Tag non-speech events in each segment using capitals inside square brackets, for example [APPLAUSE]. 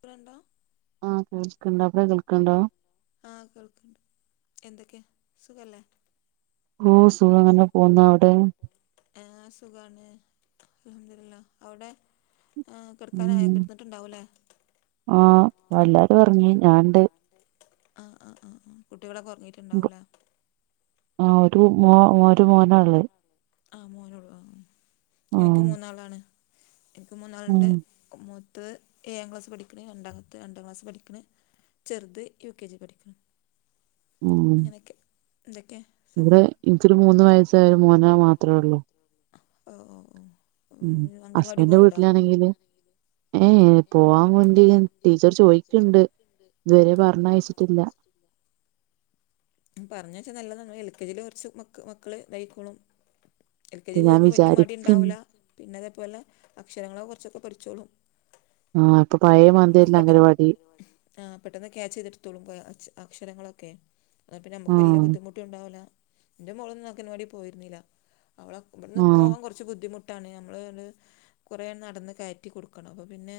ക്ക്ണെണ്ടൊ ആഹ് കേൾക്കെണ്ട് അവിടെ കേൾക്കെണ്ടോ ആഹ് കേൾക്കണ്ട് എന്തൊക്കെ സുഖല്ലേ ഓഹ് സുഖം അങ്ങനെ പോന്നു അവിടെയോ ആഹ് സുഖാണ് അൽഹംദുലില്ല അവിടെ ആഹ് കിടക്കാറായൊ ഉം കിടന്നിട്ടുണ്ടാവല്ലേ ആഹ് എല്ലാരും ഒറങ്ങി ഞാണ്ട് ആ ആ ആ ആ കുട്ടികളൊക്കെ ഉറങ്ങിയിട്ടുണ്ടാവൂലേ. ആ ഒരു മോ ഒരു മോനൊള്ളൂ. ആ മോനോള്ളോ ആ. എനിക്ക് ആഹ് മൂന്നാളാണ്, എനിക്ക് ഉം മൂന്നാളണ്ട്. മൂത്തത്ത് ഏഴാം ക്ലാസ് പഠിക്കണ്. രണ്ടാമത്തെ രണ്ടാം ക്ലാസ് പഠിക്കണ്. ചെറുത് യു കെ ജി പഠിക്കണ്. ഉം അങ്ങനെയൊക്കെ. എന്തൊക്കെയാ, ഇവിടെ എനിക്കൊരു മൂന്ന് വയസ്സായ ഒരു മോനാ മാത്രേ ഉള്ളൂ. അപ്പൊ ഒ ഓ. ഉം ഓ അംഗൻവാടി ഹസ്ബൻന്റെ പോവ്ണ്ടോ വീട്ടിലാണെങ്കില്, ഏഹ് ഏ പോവാൻ വേണ്ടി ടീച്ചറ് ചോയിക്കെണ്ട് ഇതുവരെ പറഞ്ഞ അയച്ചിട്ടില്ല. പറഞ്ഞെച്ചാൽ നല്ലതാണ്. എൽ കെ ജെ കുറച്ച് മ മക്കൾ തയ്ക്കോളും. എൽ കെ ഇത് ജിക്ക് ഞാൻ പോകുമ്പോൾ വലിയ മടി വിചാരിക്ക്ണ്ട് ഉണ്ടാവുല്ല. പിന്നെ അതേപോലെ അക്ഷരങ്ങള കുറച്ചൊക്കെ പഠിച്ചോളും. ആഹ അപ്പൊ പഴയ മതില്ല അങ്കനവാടി. ആ പെട്ടെന്ന് ക്യാച്ച് ചെയ്തെടുത്തോളും പ അഷ് അക്ഷരങ്ങളൊക്കെ. അത പിന്നെ നമുക്ക് വല്യ ആഹ് ബുദ്ധിമുട്ട് ണ്ടാവുല്ല. എന്റെ മോളൊന്നും അങ്കനവാടി പോയിരുന്നില്ല. അവള ഇവിടുന്ന് ആഹ് പോവാൻ കുറ ച്ച് ബുദ്ധിമുട്ടാണ് നമ്മള്ത് കുറെ നടന്ന് കയറ്റി കൊടുക്കണം. അപ്പൊ പിന്നെ.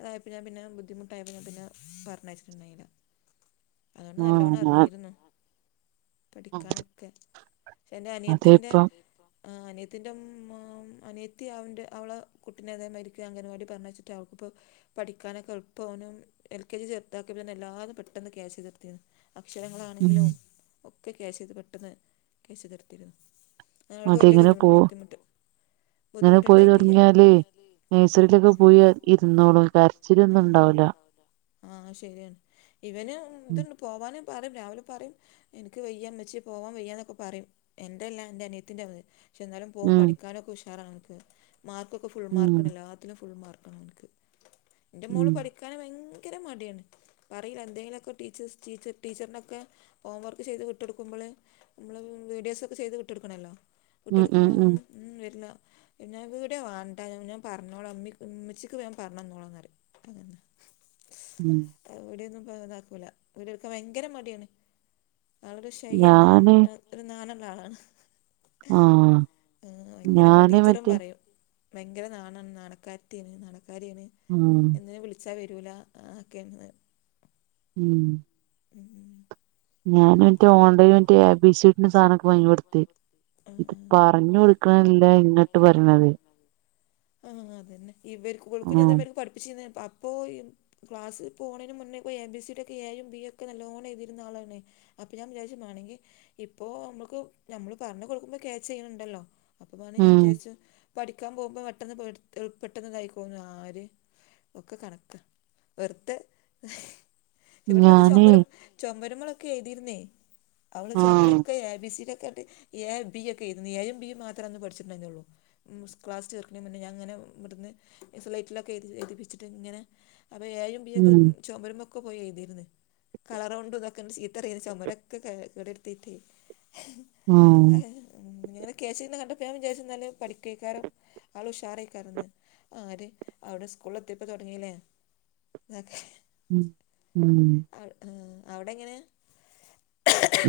അതായപ്പോ ഞൻ പിന്നെ ബുദ്ധിമുട്ടായപ്പോ ഞാൻ പിന്ന പറഞ്ഞയച്ചട്ടുണ്ടായില്ല. അതുകൊണ്ട് ആഹ് നല്ലോണം ഞാൻ അറിഞ്ഞിരുന്നു പഠിക്കാനൊക്കെ. എന്റെ അതെ അനിയത്തിന്റെ, ഇപ്പം ആ അനയത്തിന്റെ മ് മ അനിയത്തി അവന്റെ അവളെ കുട്ടിന അതായ മരിക്ക അംഗൻവാടി പറഞ്ഞച്ച ട്ട അവക്ക് ഇപ്പ, പഠിക്കാനൊക്കെ എളുപ്പോനും, എൽ കെ ജി ചേറുതാക്കി എല്ലാരും പെട്ടെന്ന് ക്യാച് ചെതിർ [UNINTELLIGIBLE] ഉം അക്ഷരങ്ങളാണെങ്കിലും ഒക്കെ ക്യാച്ച് ചെയ്ത് പെട്ടെന്ന് [UNINTELLIGIBLE] തീർത്തിരുന്നു. ആ അവക്ക് വലിയ അതെങ്ങനെ ബുദ്ധി പോ ബുദ്ധിമുട്ട്. ഇങ്ങനെ പോയി ബുദ്ധിമുട്ടുണ്ടായിട്ടില്ല തുടങ്ങിയാലെ, നേഴ്സറിയിലൊക്കെ പോയി ഇരുന്നോളൂ. കരച്ചിലൊന്നും ഉണ്ടാവില്ല. ആഹ ശരിയാണ്. ഇവന് ഉം ഇതുണ്ട് പോവാനും പറയും രാവിലെ പറയും. എനിക്ക് വയ്യാ ഉമ്മച്ചി പോവാൻ വയ്യാന്നൊക്കെ പറയും. എന്റെല്ല എന്റെ അനിയത്തിന്റെത്. പക്ഷെ എന്താലും പോകും, ഉം പഠിക്കാനൊക്കെ ഉഷാറാണ് അനക്ക്. മാർക്കൊക്കെ ഫുൾ മാർക്കാണ് ഉം എല്ലാത്തിലും ഫുൾ മാർക്കാണ് അനക്ക്. എന്റെ മോള് പഠിക്കാന് ഭയങ്കര മടിയാണ്. പറയില്ല, എന്തെങ്കിലുമൊക്കെ ടീച്ചേഴ്സ് ടീച്ച ടീച്ചറിനൊക്കെ ഹോം വർക്ക് ചെയ്ത് വിട്ടെടുക്കുമ്പോള്, നമ്മള് വീഡിയോസ് ഒക്കെ ചെയ്ത് വിട്ടെടുക്കണല്ലോ. ഉം ഉം ഉം കുട്ടെടുക്കുമ്പോളൊന്നും വരില്ല. ഞൻ ഇവിടെയാ വാണ്ടെ ഞൻ പറഞ്ഞോള ഉമ്മി ഉമ്മിച്ചിക്ക് വേ പറന്നൊളന്നറിയും. ഉം. ഉം. ഇവിടെയൊന്നും പ ഇതാക്കൂല. വീടെ എടുക്കാൻ ഭയങ്കര മടിയാണ്. ആള് ഒരു ഷൈയാണ്, നൻ ഞാന് ഒരു നാണല്ല ആളാണ്. ആഹ് ആ ഭയങ്കര അവളെ ഞാന് ടീച്ചറും മറ്റേ പറയും. ഭയങ്കര നാണാണ്. നാണകാരീതിയാണ്, നാണക്കാരിയാണ്. ഉം. അതിനെ വിളിച്ചാൽ വരൂല ആക്കെയന്ന്. ഉം. ഉം ഉം. ഞാന ൺട്ട് ഓണ്ടയും മറ്റ ഏ ബി സീ ടി ന്റെ സാധനൊക്കെ മാങ്ങി കൊടുത്തി. ആ ഇത് പറഞ്ഞു കൊടുക്കാണല്ല ഇങ്ങട്ട് പറഞ്ഞത്. ആഹ് ഹ അതന്നെ. ഇവര് ക് ഇവൾക്ക് ഇതേമാത്തിരിക്ക് പഠിപ്പിച്ചിന്നെ പ പോയും ക്ലാസ് പോണന് മുന്നേ എ ബി സിയുടെ ഒക്കെ എയും ബിയും ഒക്കെ നല്ലോണം എഴുതിരുന്ന ആളാണെ. അപ്പൊ ഞാൻ വിചാരിച്ച് മേണങ്കി, ഇപ്പൊ നമ്മുക്ക് നമ്മള് പറഞ് കൊടുക്കുമ്പോ ക്യാച്ച് ചെയ്യണണ്ടല്ലോ. അപ്പ പ ഞാൻ ഉം വിചാരിച്ചു, പഠിക്കാൻ പോകുമ്പോ പെട്ടെന്ന് പെട് പെട്ടെന്ന്തായിക്കോളുന്നു ആര്. ഒക്കെ കണക്ക വെറുതെ. ഇവിടന്നൊക്കെ ഞാനേ ചൊമരം ചൊമ്പരമളൊക്കെ എഴുതിരുന്നേ. അവള് ആഹ് ചുമരൊക്കെ എ ബി സി ടി ക്കെ ഒറ്റ എ ബി ഒക്കെ എയ്തും. A B മാത്രേന്ന് പഠിച്ചിട്ടുണ്ടായിള്ളൂ. ഉം സ് ക്ലാസ് ചേർക്ക്ണേൻ മുന്നേ ഞാൻ ഇങ്ങനെ ഇവ്ട്ന്ന് സ്ലൈറ്റിലൊക്കെ എയ്തിച് എയ്തിപ്പിച്ചിട്ട് ഇങ്ങനെ. അപ്പൊ ഏയും ബീയൊക്കെ ഉം ചൊമര്മ്മെക്കെ പോയി എയ്‌തേര്ന്ന് കളറ് കൊണ്ട് ഇതൊക്കെങ്ങട്ട് ചീ തറിയെര് ചൊമരൊക്ക കേ കേടെര്‌ത്തീറ്റേ ആഹ് ഉംങ്ങെനെ കേച്ചിയ്ണ് കണ്ടപ്പ ഞാൻ വിചാരിച്ചു ഇന്നാല് പഠിക്കൊയ്‌ക്കാരം ആള് ഉഷാറേയ്‌ക്കാരംന്ന് ആര് അവടെ സ്കൂൾല് എത്തിയപ്പോ തൊടങ്ങീലേ [UNINTELLIGIBLE] ഉ ഉം. അഹ് ആ അവടെ എങ്ങനെ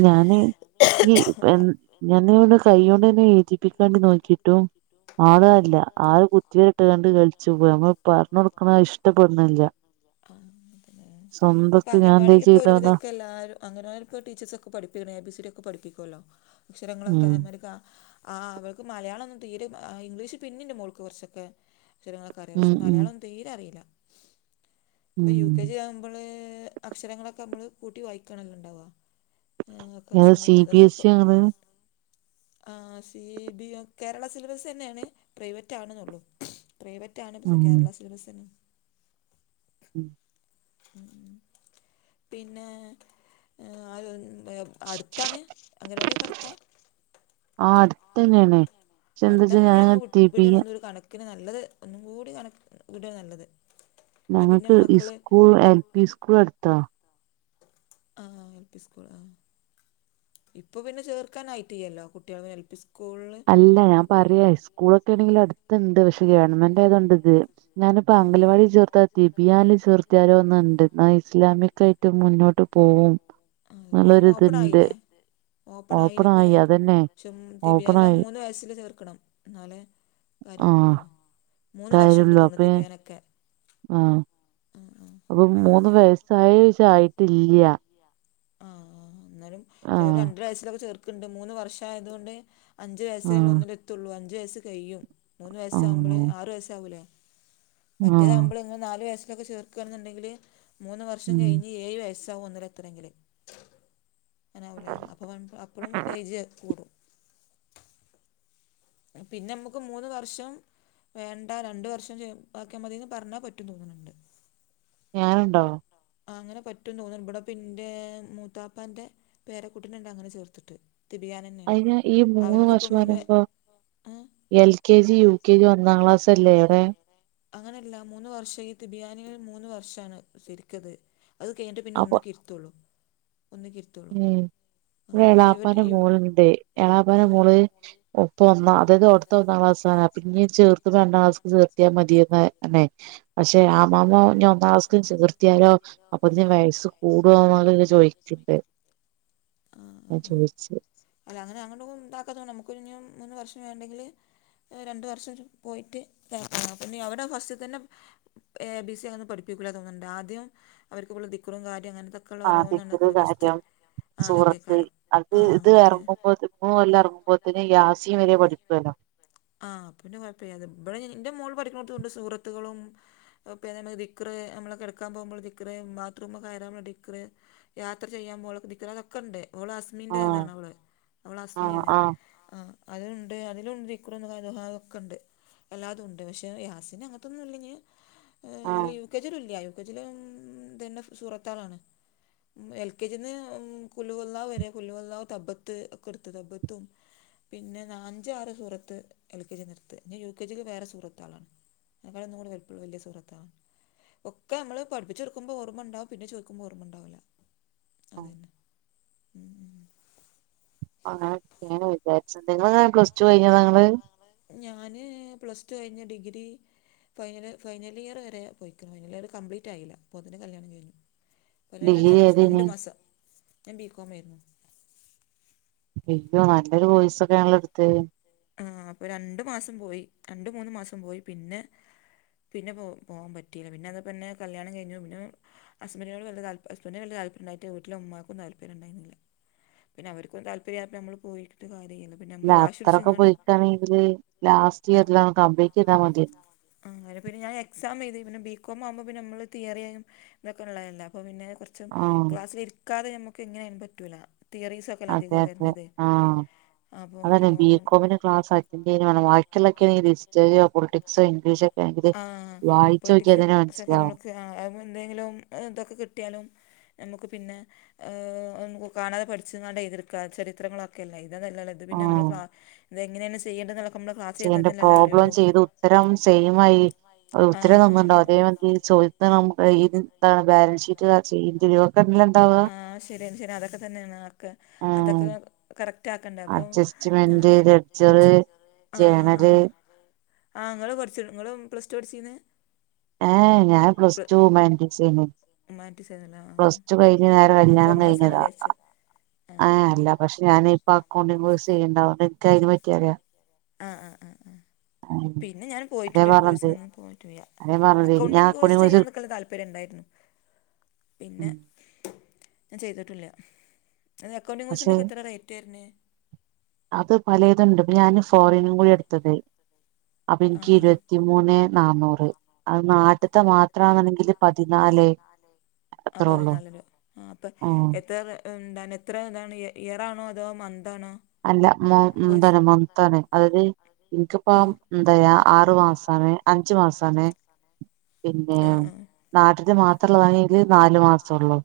ഞാന് ഈ പെൺ ഞാന് ഇവിടെ കൈയോണ്ടന്നെ ഏയ്‌തിപ്പിക്കാണ്ടി നോക്കീട്ടും ആളതല്ല ആള് കുത്തിവരി ഇട്ട്കാണ്ട് കളിച്ചും പ്പ ഞമ്മള് പറഞ്ഞൊട്ക്ക്ണത് ഇഷ്ടപ്പെട്ണില്ല്യ. ആ അതലേ ഇത്പ്പോ ഞാൻ എന്താ അംഗൻവാടീല് ഇപ്പോ ഒരു ചെയ്തോലോ വിധൊക്കെ എല്ലാരും അങനവാടിപ്പൊ ടീച്ചേഴ്സൊക്കെ പഠിപ്പിക്ക്ണ് എ ബി സി ഡി ഒക്കെ പഠിപ്പിക്കൊല്ലോ അക്ഷരങ്ങളൊക്കെ ഉം അൻമാരിക്ക ആ അവൾക്ക് മലയാളൊന്നും തീരിം ആ ഇംഗ്ലീഷ് പിന്നിന്റെ മോൾക്ക് കൊറച്ചൊക്കെ അക്ഷരങ്ങളൊക്കെ അറിയ ഉം പക്ഷെ ഉം മലയാളം തീരെ അറീല ഇപ്പൊ യു ഉം കെ ജി ആവുമ്പള് അക്ഷരങ്ങളൊക്കെ നമ്മള് കൂട്ടി വായിക്കാണല്ലോ ഇണ്ടാവ ആ അപ്പൊ ഏതാ സി അക്ഷരങ്ങളൊക്കെ ബി എസ് അതൊന്നുപ്പൊ ഇ ആങ്ങള് ആ സി ബി കേരള സിലബസ് തന്നെയാണ് പ്രൈവറ്റ് ആണ്ന്നൊള്ളു പ്രൈവറ്റ് ആണ് പക്ഷേ ഉം കേരള സിലബസന്നെ ഉം ഉം പിന്നെ ഏ ആ [UNINTELLIGIBLE] അട്ത്താണ് അംഗനവാടിയൊക്കെ അട്ത്താ ആ അടുത്തന്നെയാണ് പക്ഷെ എന്താച്ചാ അടുത്താണെ പിന്നെ ഞാൻ ഞങ്ങള് വിട് വിട് ആണ് തിബിയ ഒന്ന് ഒരു കണ ക്കിന് നല്ലത് ഒന്നും കൂടി കണ വിടാ നല്ലത് എന്നാൽ പിന്നെ ഞങ്ങക്ക് മക്കള് ഇസ്കൂൾ എൽ പി സ്കൂൾ അട്ത്താ ആഹ് എൽ പി സ്കൂൾ ആഹ് ഇപ്പൊ പിന്നെ ചേർക്കാനായിറ്റ് ഇയ്യല്ലോ കുട്ടികൾ എൽ പി സ്കൂൾല് ഇല്ല ഞാൻ പറയാ സ്കൂളൊക്കേണെങ്കിലും അട്ത്ത്ണ്ട് പക്ഷെ ഗവൺമെന്റ ആയതോണ്ട് ഇത് ഞാനിപ്പോ ഇപ്പൊ അംഗലവാടി ചേർത്താ തിബിയാന്ല് ചേർത്തിയാലോന്ന്ണ്ട് ഇന്നാ ഇസ്ലാമിക് ക്കായിട്ട് മുന്നോട്ട് പോവും ആഹ് ഇപ്പൊ ഓപ്പൺ എന്നുള്ളൊരിതുണ്ട് ആയിലേ ഓപ്പൺ ആയിലേ ഇപ്പ ആയി അത് അതന്നെ ക്ഷും നിബിയാൻ ലും ഓപ്പണായി മൂന്ന് വയസ്സില് ചേർക്കണം എന്നാലേ കാര്യള്ളൂ ആഹ് തോന്ന്ണു മൂന്ന് വർഷംണ്ട് കാര്യള്ളൂ തോണു അപ്പൊ തിബ്യാനൊക്കെ ആഹ് ആഹ് ആഹ് അപ്പൊ മൂന്ന് വയസ്സായോ ചോയ്ച്ചാ ആയിട്ടില്ല്യ ആഹ് ഇന്നാലും ചെലോര് ആഹ് രണ്ടര വയസിലൊക്കെ ചേർക്ക്ണ്ട് മൂന്ന് വർഷം ആയത്കൊണ്ട് അഞ്ച് വയസ്സിലൊള്ളൂ ആഹ് ഒന്നിലെത്തൊള്ളൂ അഞ്ച് വയസ്സ് കയ്യും മൂന്ന് വയസ്സാവുമ്പള് ആഹ് ആറ് വയസ് ആവൂലേ ആഹ് മറ്റേതാവുമ്പള് ഇങ്ങള് നാലു വയസ്സിലൊക്കെ ചേർക ക്കാണ്ന്ന്ണ്ടെങ്കില് മൂന്ന് വർഷം ഉം കയ്ഞ്ഞ് ഏയ് വയസ്സാവും ഒന്നിലെത്തണങ്കില് അങ്ങനാവൂലേ അപ്പ വൺ അപ്പളും ഏജ് കൂടും പിന്നെ അമ്മക്ക് മൂന്ന് വർഷം വേണ്ട രണ്ട് വർഷം ജ് ആക്ക്യാ മതീന്ന് പറഞ്ഞാ പറ്റും തോന്ന്ണ് ണ്ട് ഞാനുണ്ടോ ആഹ് അങ്ങനെ പറ്റുംന്ന് തോന്ന്ണ് ഇബടെപ്പ ഇൻ്റെ മൂത്താപ്പാന്റെ പേരക്കുട്ടിനെണ്ട് അങ്ങനെ ചേർത്ത്ട്ട് തിബ്‌യാന അയിന് ഈ മൂന്ന് വർഷം പറിമ്പൊ L K G U K G ഒന്നാം ക്ലാസ് അല്ലേ അവടെ അങ്ങനല്ല മൂന്ന് വർഷം ഈ തിബ് യാന് മൂന്ന് വർഷാണ് ശരിക്കത് അത് കഴിഞ്ഞിട്ട് പിന്നെ അപ്പൊ ഒന്ന്ക്കിര് ത്തൊള്ളൂ ഒന്ന്ക്കിര് ഉം ഇവടെ എളാപ്പാൻ്റെ മോള്ണ്ട് എളാപ്പാന മോള് ഓപ്പൊ ഒന്നാ അതാത് ഓട്ത്ത ഒന്നാം ക്ലാസ്സാണ് അപ്പൊ ഇഞ് ചേർത്തുമ്പൊ രണ്ടാം ക്ലാസ്ക്ക് ചേർത്ത്യ മതിയന്നേ അതെ പക്ഷെ ആ മാമോ ഇഞ്ഒന്നാ ക്ലാസ്ക്ക് ചേർത്താലോ അപ്പൊ ഇഞ് വയസ്സ് കൂടോ എ [UNINTELLIGIBLE] ചോയി ചിപ്പേ ആഹ് ആ ആ അല്ല അങ്ങനെ അങ്ങോട്ട ഇണ്ടാക്കാതൊണ്ട് നമക്ക് ഒരു ഞ് മൂന്ന് വർഷം വേണ്ടെങ്കില് രണ്ടു വർഷം പോയിട്ട് കേക്ക അപ്പ അവിടെ ഫസ്റ്റ് തന്നെ എ ബി സി അന പഠപ്പിക്കില്ല തോുന്നുണ്ട് ആദ്യം അവർക്കിള്ള ദിക്കറും കാര്യവും അങ്ങനത്തെ ഓരോന്നാണ് ആദ്യത്തത് കുണു ഫസ്റ്റ് കാര്യം ആ സൂറത്ത് അതൊക്കെകാരം അത് ഇത് ഇറങ്ങുമ്പോ മൂന്നൊല്ലാം ഇറങ്ങുമ്പോതിന് യാസീൻവരെ പഠിപ്പിക്കുവല്ലോ ആ് അപ്പപിന്നെ കുഴപ്പല്ല അത്ബടെ ന്റെ മോള് പഠിക്ക്ണോടത്തുണ്ട് സൂറത്തുകളും അപിന്നെ നമക്ക് ദിക്ക്റ് നമ്മള് കെടക്കാ പോകുമ്പോള്ള ദിക്ക്റ് ബാത്റൂമേ കയറാള്ളദിക്ക്റ് യാത്ര ചെയ്യാൻപോളോക്കെ ദിക്ർ അതൊക്കെണ്ട്ഓൾഅസ്മിന്റെ ആഹ് ഇതാണ് അവള് അവള് അസ്മി ആഹ് അണ് ആഹ് ആഹ് അതിലുണ്ട് അതിലുണ്ട് ദിക്ർ ദുആക്കെണ്ട് എല്ലാതും ഉണ്ട് പക്ഷെ യാസീനങ്ങനതൊന്നും ഇല്ലഞ് ആഹ് യു കെ ജിലും ഇല്ല യു കെ ജിലും ഇതന്റെ സുറത്ളാണ് എൽ കെ ജിന്ന് കുൽഹുവള്ളാഹ് വരെ കുലുവെള്ളാഹ് തബത്ത് ക്കെ എട്ത് തബത്തും പിന്നെ നാ അഞ്ചുആറ് സൂറത് എൽ കെ ജിന്ന്ട്ത്. ഇനി യു കെ ജീല് വേറെ സൂറത്തളാണ് അയ്നേക്കാളും ഒന്നുകൂടി വൽപ്പള്ള വല്യ സൂറ ഒക്കെ നമ്മള് പഠിപ്പിചൊടുക്കുമ്പോൾ ഓർമ്മണ്ടാവും പിന്നെ ചോയ്ക്കുമ്പോ ഓർമ്മണ്ടാവൂല്ല ആഹ് അതെന്നെ മ് അങ്ങന ഒക്കേൺ വിചാരിച്ചത് ഇങ്ങൾ എങ്ങനെ പ്ലസ് ടു കഴിഞ്ഞതാ നിങ്ങള് ഞാന് പ്ലസ് ടു കഴിഞ് ഡിഗ്രി ഫൈനൽ ഫൈനൽ ഇയർ വരെ പോയിക്ണ് ഫൈനൽ ഇയർ കപ്ലീറ്റ് ആയില്ല അപ്പോതിന് കല്യാണം കഴിഞ്ഞു ഒരെ ഡിഗ്രി ര രണ്ട് ഏതേനി മാസം ഞാൻ ബികോമേര്ന്ന് അയ്യോ നല്ലൊരു വോയ്സൊക്കേണല്ലോ എടുത്തത് ആ അപ്പൊ രണ്ടു മാസം പോയി രണ്ട് മൂന്ന് മാസം പോയി പിന്നെ പിന്നെ പോ പോവാൻ പറ്റിയില്ല പിന്നെ അത് പിന്നേ കല്യാണം കഴിഞ്ഞു പിന്നെ ഹസ്ബന്റിനോട് വല്യതാല്പര് ഹസ്ബന്റിന് തല്പര്യണ്ടായിട്ട് ട്ട് വീട്ട്ല് ഉമ്മാക്കൊന്നു താല്പര്യണ്ടായിരുന്നില്ല പിന്നെ അവർക്കും താല്പര്യയപ്പോ നമ്മള് പോയിട്ട് കാര്യലല്ലോ പിന്നെ നമ്മള് വാശിപിടി തൊക്കെപൊയിക്കാണെങ്കില് ലാസ്റ്റ് ആ ഇയറിൽ കമ്ബ്ലീറ്റ്താമതിയാർന്ന് അങ്ങനെ പിന്നെ ഞാൻ എക്സാംഎഴുധി പിന്നെ ബി കോം ആവ്മ്പൊ പിന്ന നമ്മള്തിയറിയായും തൊക്കെള്ളതല്ല അപ്പൊ പിന്നെകുറ ആഹ് ക്ലാസിലിരിക്കാതെ നമക്ക് എങ്ങനായാലും പറ്റൂല തിയറീസ്ഒക്കെ അതെ അതെ ആ അപ്പോ അതന്നെ ബികോമിന്റെ ക്ലാസ്സ് അറ്റൻണ്ട് ചെയ്യ [UNINTELLIGIBLE] ക്കിഉള്ളതോക്കേണെങ്കിൽ ഹിസ്റ്ററിയോ പൊളിറ്റിക്സോ ഇംഗ്ലീഷോക്കെണെങ്കിൽ വായിചോക്കിയാ തന്നെ മനസ്സിലാവും ആ അങ്ങനന്തെലും ഇതൊക്കെ കിട്ടിയാലും നമുക്ക് പിന്നെ ഹ് കാണാതെ പഠിച്കാണ്ട് എഴ്തിട്ക്കാ ചരിത്രങ്ങളൊക്ക ക്കല്ലേ ഇതദല്ലല്ലോ ഇത്പിന്ന നമ്മള് ആഹ് ക്ലാഇതെങ്ങനെയാണ് ചെയ്യേണ്ടതന്ന് നമ്മള് ക്ലാസ് ചെയ്യണ്ട ചെയ്തതന്നല്ലേ പ്രോബ്ലം അറിയുള്ളൂ ചെയ്ത് ഉത്തരം സെയിം ആയി ഉത്തരം ഇതില് തന്നുണ്ടാവോ അതേ മാതിരി ചോ [UNINTELLIGIBLE] ഇതില ഉണ്ടാവുക ആഹ് ശരിയാണ് ശരി അതൊക്കെതനേണ് ആർക്കാ ഉം അതൊക്കെ കറക്റ്റ് ആക്കണ്ടേ അപ്പൊ അഡ്ജസ്റ്റ്മെന്റ് ഞാന് ലെഡ്ജറ് ഉച്ചക് ആഹ് ആ ജേണല് ആ ങ്ങള് പട്ചോനിങ്ങൾ പ്ലസ്ടുആ പടിച്ചീന്ന് ഏ ഞാന് പ്ലസ് ടുമാന്റീസേർന്ന് ഹ്യുമാനിറ്റീസേന്നു പ്ലസ്ടു കഴിഞ്ഞ് നേരെ കല്യാണം കഴിഞ്ഞതാ എറണാകുളത്ത് പോയതാ ആഹ് അല്ല പക്ഷ ഞാന ഇപ്പൊ അക്കൗണ്ടിങ് കോഴ്സ് ചെയ്യുന്ന്ണ്ട് അഓണ്ട് എനിക്കയിനെ പറ്റിയറിയാ ആ് ആ ആ ആ പിന്നെ ഞാന് അതേ പോയിട്ടില്ല ഒരു പറഞ്ഞത് കോയിസിനും പിന്ന പോവാപറ്റീല അതേ പറഞ്ഞത് ഞാൻ അക്കൗണ്ടിങ് കോഴ്സ് കോഴ്സ്ചെയാന്നൊക്കെള്ള താല്പര്യം ഉണ്ടായിരുന്നു പിന്നെ ഞാൻ ചെയ്തിട്ടില്ല അത് അക്കൗണ്ടിംഗ കോഴസിനൊക്കെ എത്ര റേറ്റ് വരുന്ന് അത്പലേതുണ്ട് ഇപ്പോ ഞാന് ഫോറിനും കൂടിആ എടുത്തത് അപ്പൊ എനിക്ക് ആഹ് ആഹ് ഇരുപത്തിമൂന്നേ നാന്നൂറ് അത് നാട്ടി ത്തെ മാത്രമാണ്ന്നങ്കിൽ പതിനാല് ആഹ് അത്രേ ഉള്ളൂ പതിനാലെര ആ അപ്പം ഉം എത്രയ എന്താണ് എത്ര ഇതാണ് ഇയറാണോ അതോ മന്താണോ അല്ല മോ മും തനെ മമ്താണ് ഇനിക്പ്പോ ഇപ്പം എന്താറയ ആറു മാസാണ് അഞ്ചു മാസാണ് പിന്നെ ആഹ് ആഹ് നാട്ടിത്തെ മാത്രള്ളതാണെങ്കിൽ നാലു മാസം ഒള്ളൂ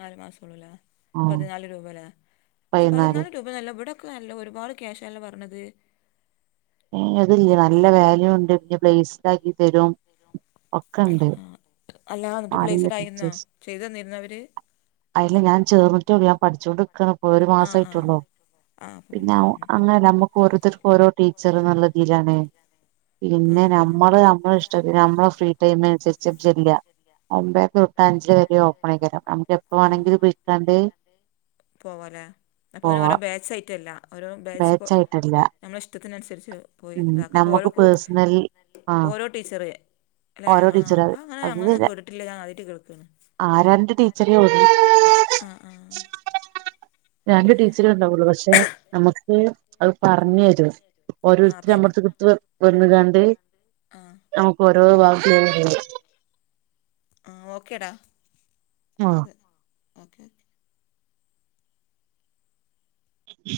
നാല് മാസം ഒള്ളൂലേ ഉം പതിനാല് രൂപ ലെ പക്ഷേ പതിനാല് രൂപ നല്ല ഇവിടെയൊക്കെ നല്ല ഒരു പാട് ക്യാഷ് ആല്ല പറഞ്ഞത്. ഏഹ് അതിയില്ല നല്ല വാല്യൂ ഉണ്ട് പിന്നെ പ്ലേസ്ഡ് ആക്കി തരും. ഒക്കണ്ട്, ആഹ് അല്ലാ എന്നിട്ട് ആരുല്ല പ്ലേസ്ഡ് ആയിരുന്നോ ടീച്ചേഴ്സ്. ചെയ്ത് തന്നിരുന്നോ അവര് അതിൽ ഞാൻ ചേർന്നിട്ടൊള്ളൂ ഞാൻ പഠിച്ചൊണ്ട് നിൽക്കാണ് ഒരു ആ മാസം ആ ആയിട്ടൊള്ളൂ ആ അപ്പൊ പിന്നെ അങ്ങനെ നമ്മുക്ക് ഓരോത്തർക്കും ഓരോ ടീച്ചർ നല്ല രീതിയിലാണ്. ആ ആ പിന്നെ നമ്മൾ നമ്മൾ ഇഷ്ടത്തിന് നമ്മളെ ഫ്രീ ടൈമിൽ അനുസരിച്ചില്ല അപ്പോ തൊട്ട് അഞ്ചിൽവരെ ഓപ്പൺ ആക്കിതരാം നമുക്ക് എപ്പോ വേണമെങ്കിലും വിളിക്കാണ്ട് പോവല്ലെ അപ്പൊ ഇങ്ങനെ പോവാ ഓരോ ബാച്ചായിട്ട് അല്ല ഓരോ ബാച്ച് നമ്മളുടെ ഇഷ്ടത്തിനുസരിച്ച് ഉം ഇതാക്കും അപ്പോൾ നമുക്ക് ഓരോക്കും പേഴ്സണൽ ആഹ് ഓരോ ടീച്ചർ അല്ലെ ഓരോ ആഹ് ടീച്ചർ അങ്ങനെ അങ്ങനൊന്നും അത് കേട്ടിട്ടില്ല ഞാൻ ആദ്യയിട്ട് കേൾക്കാണ്. ആഹ് രണ്ട് ടീച്ചറേ ഒള്ളു. ആഹ് ആഹ് രണ്ട് ടീച്ചർ ഉണ്ടാവൊള്ളു പക്ഷെ നമുക്ക് അത് പറഞ്ഞു തരും ആ ഓരോരുത്തർ പേ നമ്മളെട്ത്ത്ക് ട്ത്ത്ക്ക് വന്ന്ങ്ങാണ്ട് ആ നമുക്ക് ഓരോ [UNINTELLIGIBLE] ആഹ് ഓക്കേടാ ആഹ് ഓക്കെ ഓക്കെ [INAUDIBLE]